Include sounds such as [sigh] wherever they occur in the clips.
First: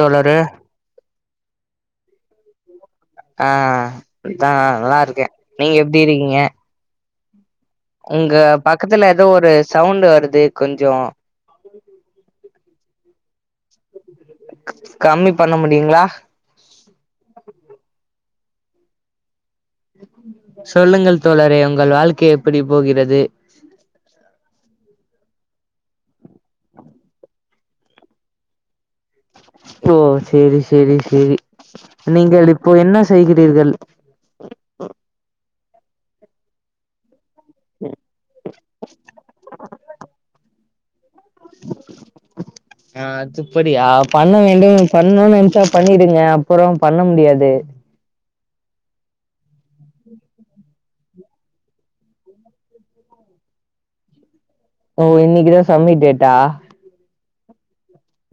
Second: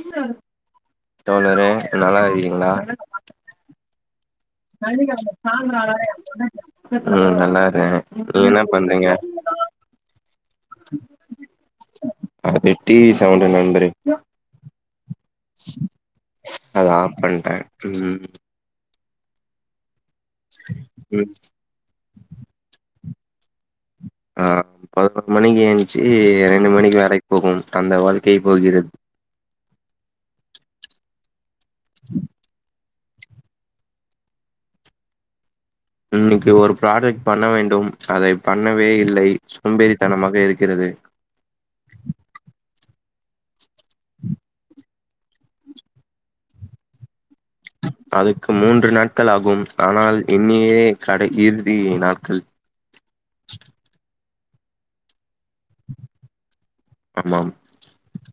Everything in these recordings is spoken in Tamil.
தோழரு தோழரே நல்லா இருக்கீங்களா ஆ ஆ நல்லாருக்கே நீங் எப்டி இருக்கீங்க ப்ரோ நல்லாருக் உங்க பக்கத்துல ஏதோ ஒரு சவுண்ட்டு வருது கொஞ்சோ அத போய் டி வி சவுண்ட்டு [unintelligible] கம்மி பண்ண முடியுங்ளா அத ஆப் பண்றே ம் சொல்லுங்கள் ம் தோழரே உங்கள் வாழ்க்கை எப்படி போகிறது ஆ பதனொரு மணிக் என்ச்சு ரெண்டு மணிக் வேலைக் போகுனு அந்த வாழ்க்கை [unintelligible] ஓ சேரி சேரி சேரி நீங்கள் இப்போ என்னா செய்கிறீர்கள் இன்னிக்கு ஒரு ப்ராடெக்ட் பண்ண வேண்டும் அதை பண்ணவே இல்லை சோம்பேறித்தனமாக இருக் கிறது [inaudible] ஆ சே சேரி ஆ பண்ண வேண்டும் பண்ணோனு நெனச்சா பண்ணிடுங்க அப்பறோ பண்ண முடியாது அதுக்கு மூன்று நாட்கள் ஆகும் ஆனால் என்னியே கடை இறுதி நாட்கள் [inaudible] ஓ இன்னைக்குதா சப்மிட் டேட்டா ஆமாம்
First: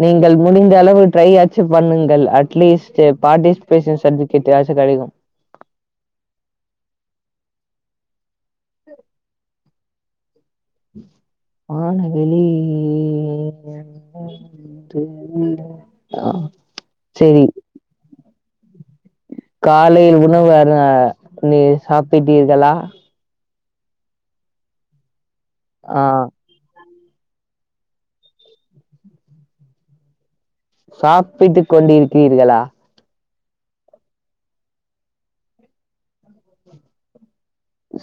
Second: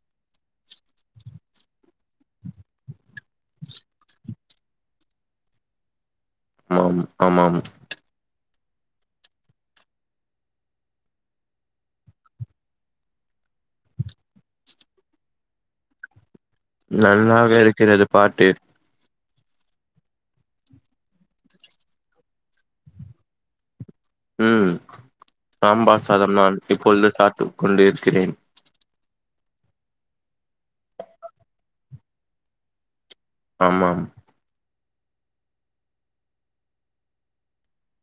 நீங்கள் முடிந்த அளவு ட்ரை ஆச்சு பண்ணுங்கள் அட்லீஸ்ட்டு பாடிஸ்பேஷன் சட்விகேட்டாச்சு கெடைக்கு [unintelligible] ஆமாம் வாணவெளி [inaudible] நல்லாவே இருக்கிறது பாட்டு காலையில் தினு யாரையு சாப்டிட்டீர்களா ம் ஆ சாம்பார் சாதம் நான் இப்பொழுது சாப்ட்டுக் கொண்டிருக்கிறேன் சாப்ட்டு கொண்டிருக்கீர்களா ஆமாாம்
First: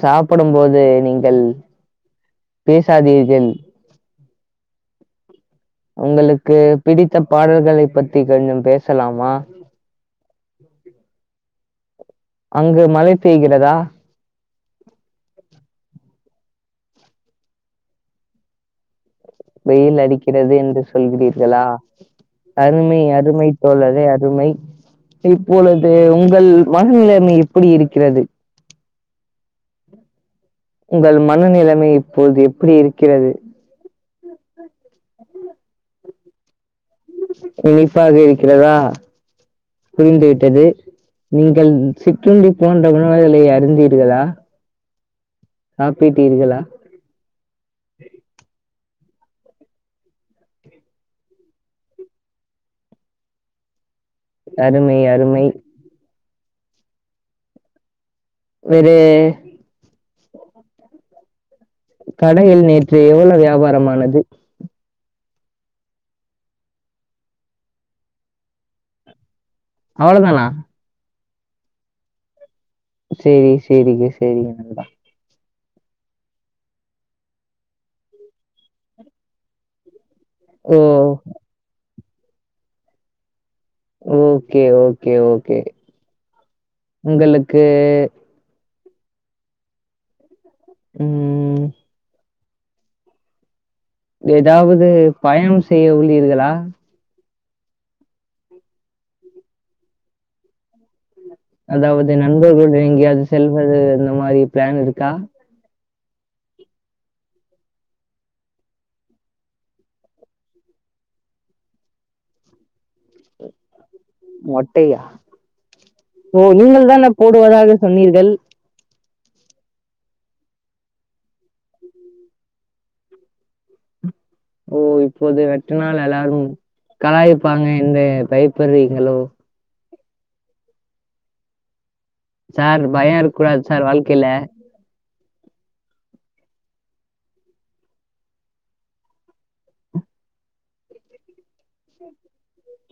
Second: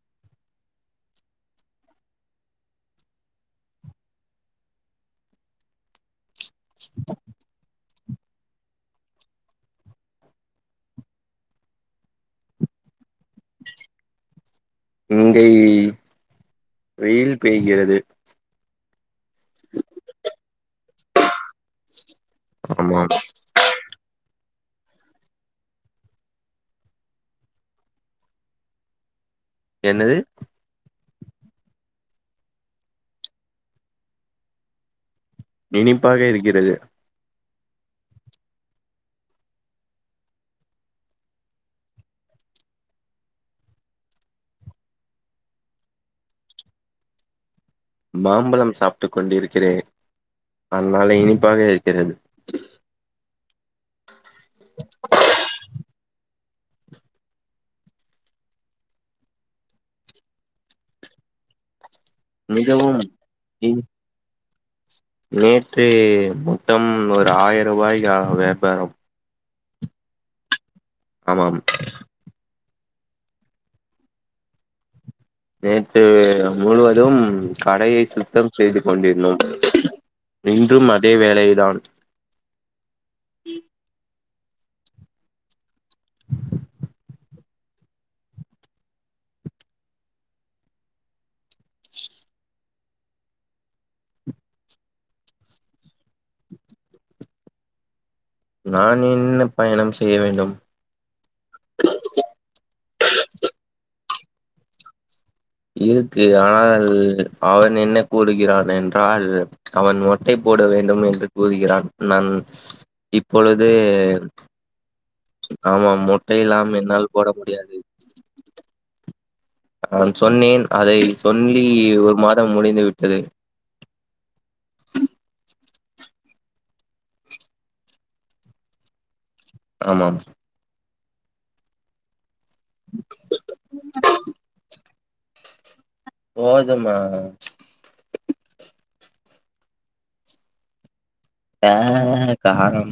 சாப்பிடும் போது நீங்கள் பேசாதீர்கள் உங்களுக்கு பிடித்த பாடல்களை பத்தி கொஞ்சோ பேசலாமா அங்கு மழை பெய்கிறதா இங்கை வெயில் பெய்கிறது வெயில் அடிக்கிறது என்று சொல்கிறீர்களா அருமை ஆமாம் அருமை தோழரே அருமை இப்பொழுது உங்கள் மனநிலைமை எப்படி இருக்கிறது என்னது உங்கள் மனநிலைமை இப்பபோது எப்படி இருக்கிறது இனிப்பாக இருக்கிறது இனிப்பாக இருக்கிறதா புரிந்துவிட்டது நீங்கள் சி்ண்ருன்டி போன்ற உணவுகளை அருந்தீர்களா சாப்பிட்டீர்களா மாம்பழம் சாப்பிட்டு கொண்டிருக்கிறேன் அதனால் இனிப்பாக இருக்கிறது அருமை அருமை வேறு கடையில் நேற்று மிகவும் எவ்வளவு இன் வியாபாரமானது நேற்று மொத்தம் ஒரு ஆயிரம் ரூபாய் வியாபாரம் அவ்வளோதானா ஆமாாம் சேரி சேரிங்க சேரிங்க நேற்று முழுவதும் கடையை சுத்தம் செய்து கொண்டிருந்தோம் ஓ இன்றும் அதே வேளைதான் ஓகே ஓகே ஓகே உங்களுக்கு ம் ஏதாவது பயணம் செய்ய உள்ளீர்களா நான் என்ன பயணம் செய்ய வேண்டும் அதாவது நண்பர்கள்ளோட எங்கேயாவது செல்வது அந்த மாதிரி பிளான் இருக்கா இருக்கு ஆனால் அவன் என்ன கூறுகிறான் என்றால் அவன் மொட்டை போட வேண்டும் என்று கூறுகிறான் நான் இப்பொழுதே மொட்டையா ஆமாம் மொட்டைல்லாம் என்னால் போட முடியாது ண்ணீர்கள் நான் சொன்னேன் அதை சொல்லி ஒரு மாதம் முடிந்து விட்டது ஓ இப்போது வெட்டுனாள் எல்லாரும் கலாயிப்பாங்க என்று பயப்படுறீங்களோ ஆமாம் சார் பயம் இருக்க கூடாது சார் வாழ்க்கையில போதுமா ஆ காரம்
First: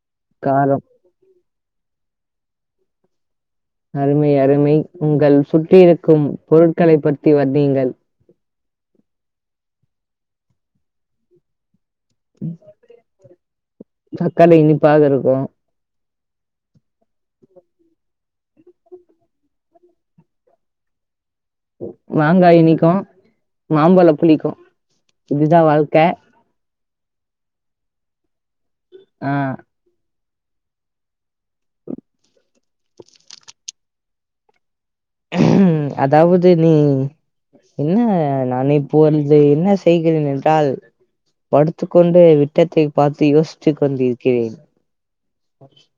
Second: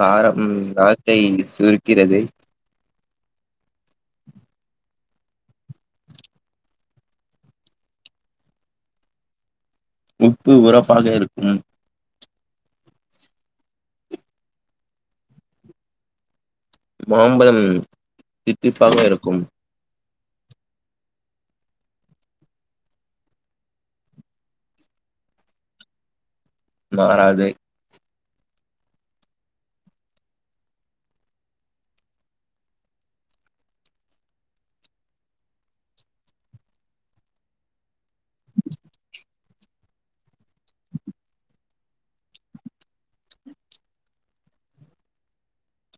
காரம் வார்த்தை சுருக்கிறது அருமை அருமை உங்கள் சுற்றியிருக்கும் பொருட்களை பற்றி வருணிங்கள் உப்பு உறப்பாக இருக்கும் தக்காளி இனிப்பாக இருக்கும் மாம்பழம் தித்திப்பாக இருக்கும் மாங்காய் இனிக்கும் மாம்பழம் புளிக்கும் இதுதான் வாழ்க்கை மாறாது ஆ [inaudible] அதாவது நீ என்ன நானு இப்போ வந்து என்ன செய்கிறேன் என்றால் படுத்துக்கொண்டு விட்டத்தை பார்த்து யோசித்துக் கொண்டிருக்கிறேன்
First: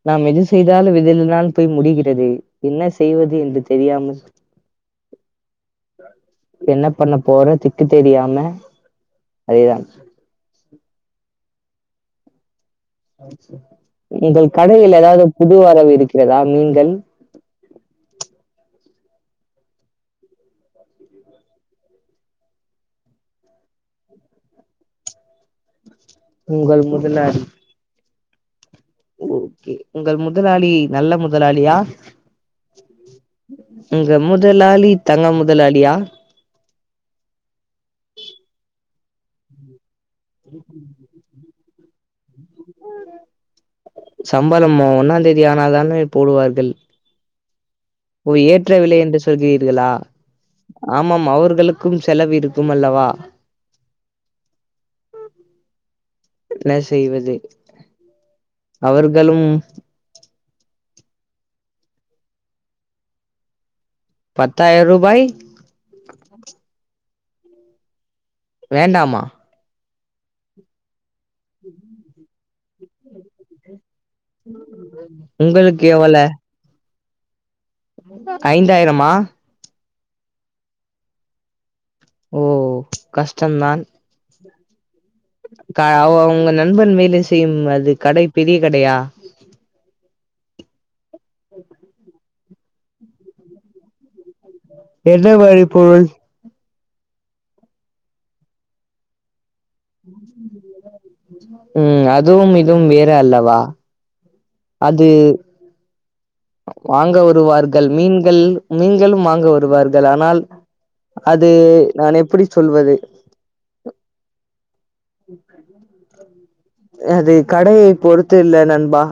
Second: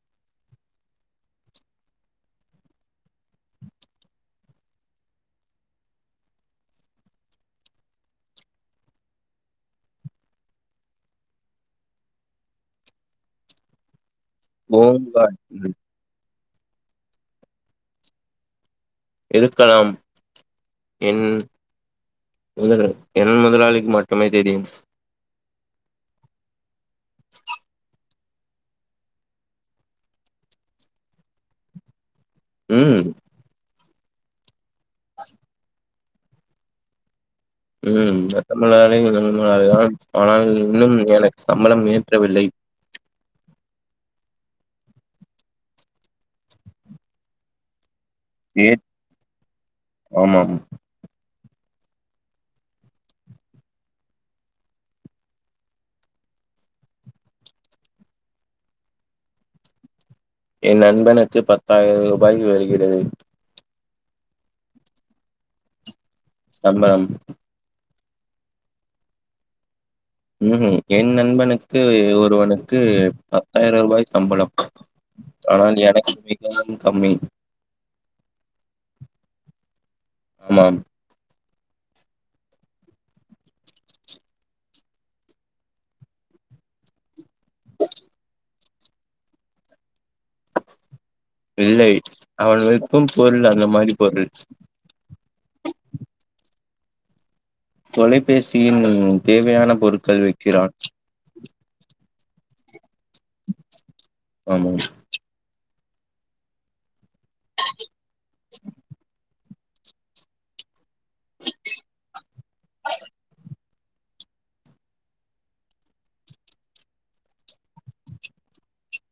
நாம் எது செய்தாலு விதலினால் போய் முடிகிறது என்ன செய்வது என்று தெரியாமல் என்ன பண்ண போற திக்கு தெரியாம அதேதா உங்கள் கடையில் ஏதாவது ஓங்கால் புதுவரவு இருக்கிறதா மீன்கள் இருக்கலாம் என் முதல என் முதலாளிக்கு மட்டுமே தெரியும் உங்கள் முதலாளி ஓகே உங்கள் முதலாளி நல்ல முதலாளியா ம் எங்க முதலாளி தங்க முதலாளியா ம் எந்த மொதலாளியு நல்ல மொதலாளி தா ஆனால் இன்னும் எனக்கு சம்பளம் ஏற்றவில்லை சம்பளம் ஒன்னாம் தேதி ஆனால்தானே போடுவார்கள் ஓ ஏ ஏற்றவில்லை என்று சொல்கிறீர்களா ஆமாம் ஆமாம் அவர்களுக்கும் செலவு இருக்கும் அல்லவா என்ன செய்வது அவர்களும் என் நண்பனுக்கு பத்தாயிரம் ரூபாய் வருகிறது பத்தாயிர ரூபாய் சம்பளம் வேண்டாமா ம் என் நண்பனுக்கு ஒருவனுக்கு பத்தாயிரம் ரூபாய் சம்பளம் ஆனால் உங்களுக்கு எனக்கு எவ்வள மிகவும் கம்மி ஐந்தாயிரமா ஆமாம் ஓ கஷ்டம்தான் க ஓ உங்க நண்பன் வேலை செய்யும் அது கடை பெரிய கடையா இல்லை அவன் விக்கும் பொருள் அந்த மாதிரி பொருள் எந்த மாரி பொருள் தொலைபேசியின் தேவையான பொருட்கள் விற்கிறான் ம் அதுவும் இதுவும் வேற அல்லவா ஆமாம் அது வாங்க வருவார்கள் மீன்கள் மீன்களும் வாங்க வருவார்கள் ஆனால் அது நான் எப்படி சொல்வது அது கடையை பொறுத்து இல்ல நண்பா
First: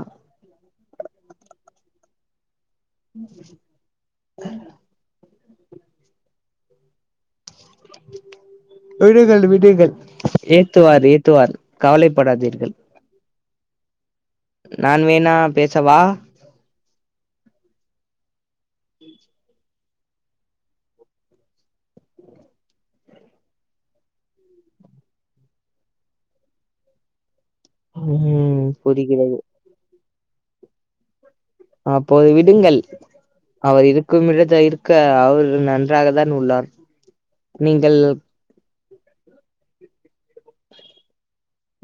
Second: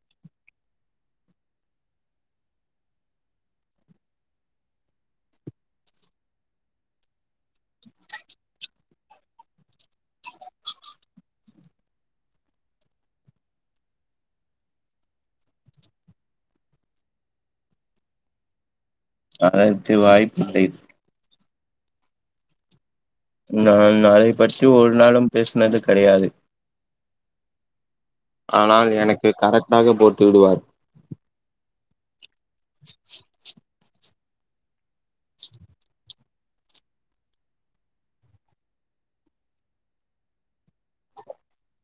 [unintelligible] விடுங்கள் விடுங்கள் ஏத்துவார் ஏத்துவார் கவலைப்படாதீர்கள் நான் வேணா பேசவா அதற்கு வாய்ப்பு இல்லை நான் அதை பற்றி ஒரு நாளும் பேசினது கிடையாது ம் ஆனால் எனக்கு புரிகிறது கரெக்டாக போட்டு விடுவார் அப்போது விடுங்கள் அவர் இருக்கும்மிடத்தை இருக்க அவர் நன்றாக தான் உள்ளார் நீங்கள்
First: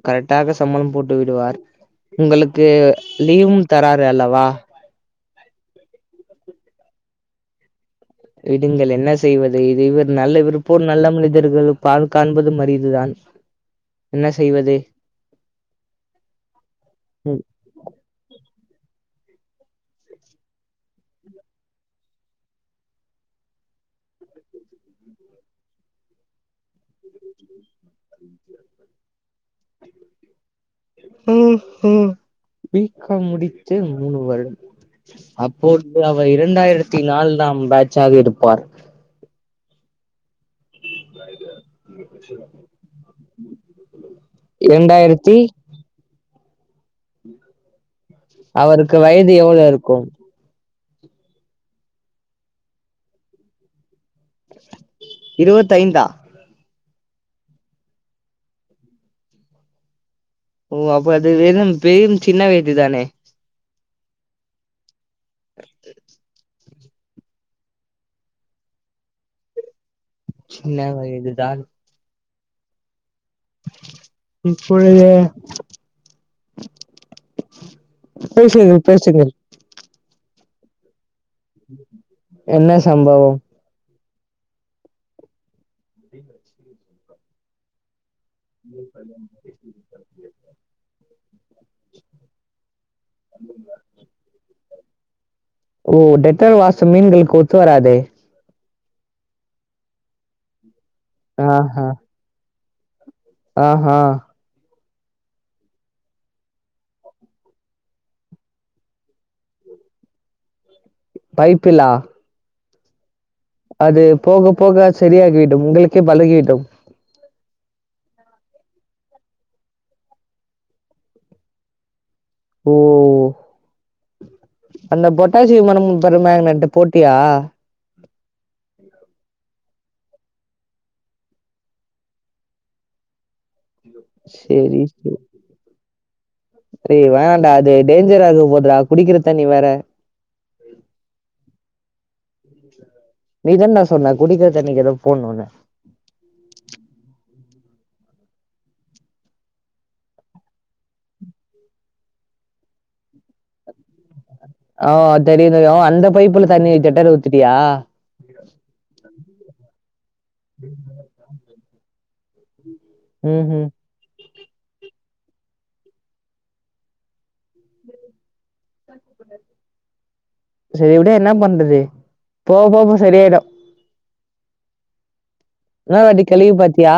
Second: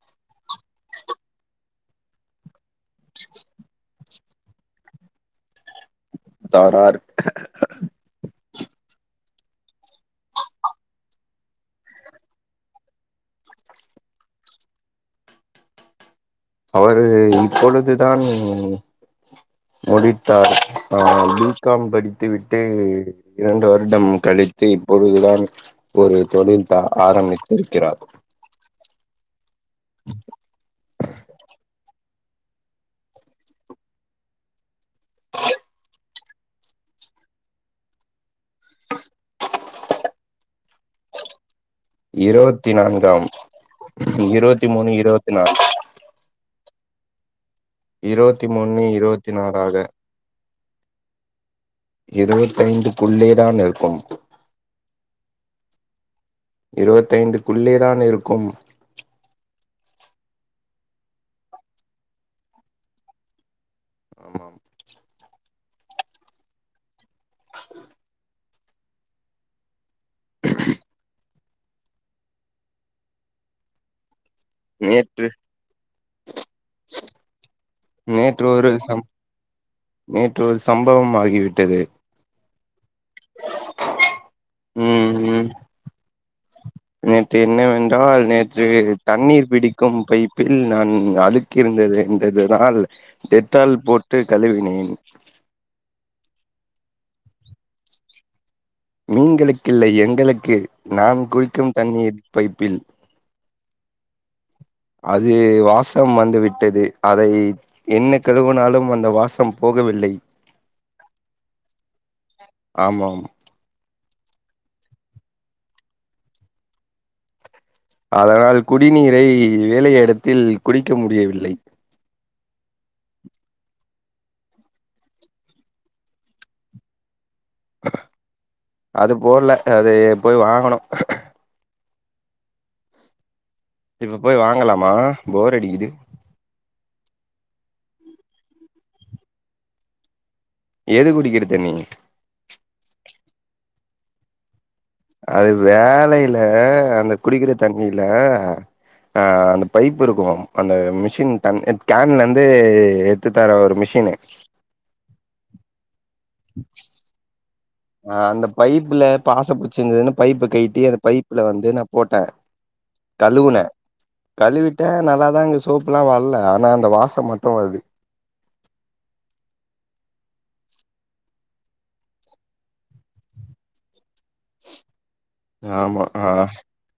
கரெக்டாக சம்பளம் போட்டு விடுவார் உங்களுக்கு லீவும் தராரு அல்லவா தறார் விடுங்கள் என்ன செய்வது இது இவர் நல்ல இருப்போர் நல்ல மனிதர்கள் பால் காண்பதும் அரிதுதான் என்ன செய்வது அவரு இப்பொழுதுதான் முடித்தார் ஆ பிகாம் படித்து விட்டு இரண்டு வருடம் கழித்து இப்பொழுதுதான் ஒரு தொழில்தா ஆரம்பித்திருக்கிறார் ம் ம் பி காம் முடித்து மூணு வருடம் அப்பொழுது அவர் இரண்டாயிரத்தி நாலாம் பேட்சாக இருப்பார் [unintelligible] இருவத்தி நான்காம் இருவத்தி மூணு இருவத்தி இரண்டாயிரத்தி நான்கு இருவத்தி மூணு அவருக்கு இருவத்தி வயது எவ்வளவு நாலாக இருக்கும் இருவத்தைந்துக்குள்ளே தான் இருக்கும் இருவத்தைந்தா இருவத்தைந்துக்குள்ளே தான் இருக்கும் ஓ அப்ப அது வெறும் பெயின் சின்ன வயதுதானே ஆமாம் கட் அடிச்சி சின்ன வயது தான் இப்பொழுது நேற்று நேற்று ஒரு பேசுங்கள் சம் பேசுங்கள் நேற்று ஒரு சம்பவம் ஆயி என்ன சம்பவம் ம் ம் நேற்று என்னவென்றால் நேற்று தண்ணீர் பிடிக்கும் பை பில் நான் அழுக்கிருந்தது என்பதுனால் டெட்டால் போட்டு கழுவினேன் ஓ டெட்டால் வாசம் மீன்களுக்கு ஒத்து வராதே மீன்களுக்கு இல்லை எங்களுக்கு நான் குளிக்கும் தண்ணீர் பைப்பில் ஆ ஹா அது வாசம் வந்து விட்டது அதை என்ன கழுவுனாலும் அந்த வாசம் போகவில்லை பைப்பிலா ஆமாம் அது போக போக சரியாகிவிடும் உங்களுக்கே பழகிவிடும் அதனால் குடிநீரை வேலை இடத்தில் குடிக்க முடியவில்லை ஓ அந்த பொட்டாசியம் பெருமங்கனேட்டு போட்டியா அது போட்ல அது போய் வாங்கணும் இப்ப போய் சரி வாங்கலாமா சரி போர் அடிக்குது டேய் வேண்டான்டா அது டேஞ்சர் ஆக போதுடா குடிக்கிற தண்ணி வேற எது குடிக்கிற தண்ணி நீதான்டா சொன்ன குடிக்கிற தண்ணிக்கு ஏதோ போடணுன்னு அது வேலைல அந்த குடிக்கிற தண்ணில ஆ அந்த பைப் இருக்கு அந்த மிஷின் கன் கேன்லந்து வித்தார ஒரு மிஷின்னு ஓ தெரியு தெரியு அந்த பைப்புல தண்ணி டெட்டால் ஊத்துட்டியா ஆ அந்த பைப்புல பாச புடிச்சிருந்துன்னு பைப்பை கைட்டி அந்த பைப்புல வந்து நா போட்டே ம் கழுவுனே ம் கழுவிட்டே நல்லாதா இங்க சோப்புல்லா வர்ல ஆனா அந்த வாசம் மட்டு வர்து [inaudible] சரி வுடு என்னா பண்றது போக போக போ சரியாயிடு ஆமா இன்னோர் வாட்டி ஆ கழுவி பாத்தியா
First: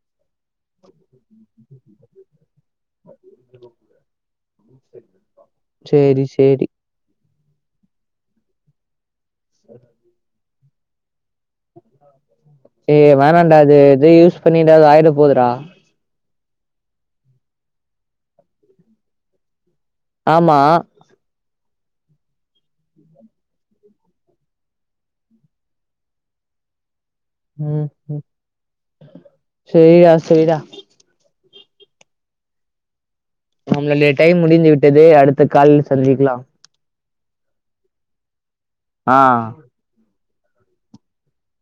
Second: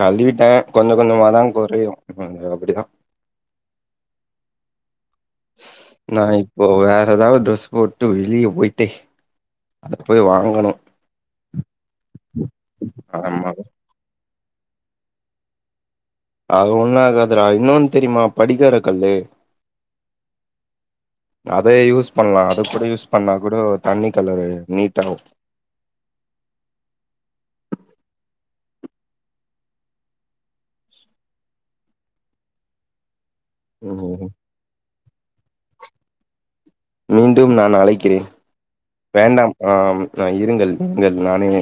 கழுவிட்டே கொஞ்ச கொஞ்சமாதா கொறையு அது அப்டிதா [unintelligible] நா சேரி சேரி இப்போ வேற ஏதாவ்து ட்ரெஸ் போட் வுட்டு வெளியே போயிட்டு அது போயி வாங்கணு ஏ ஆமா வேணாண்டா அது எது யூஸ் பண்ணி எதாவ்து ஆயிட போதுடா அது ஒண்ணு ஆகாதுடா இன்னொன் தெரிமா படிக்கார கல்லு ஆம்மா அதே யூஸ் பண்லா அது கூட யூஸ் பண்ணா கூட தண்ணி கலரு நீட்டாகு ம் சேரிடா சேரிடா நம்முடைய டைம் முடிந்து விட்டது அடுத்த காலில் சந்திக்லாம் மீண்டும் நான் அழைக்கிறேன் ஆ வேண்டாம் ஆ இருங்கள் நீங்கள் நானே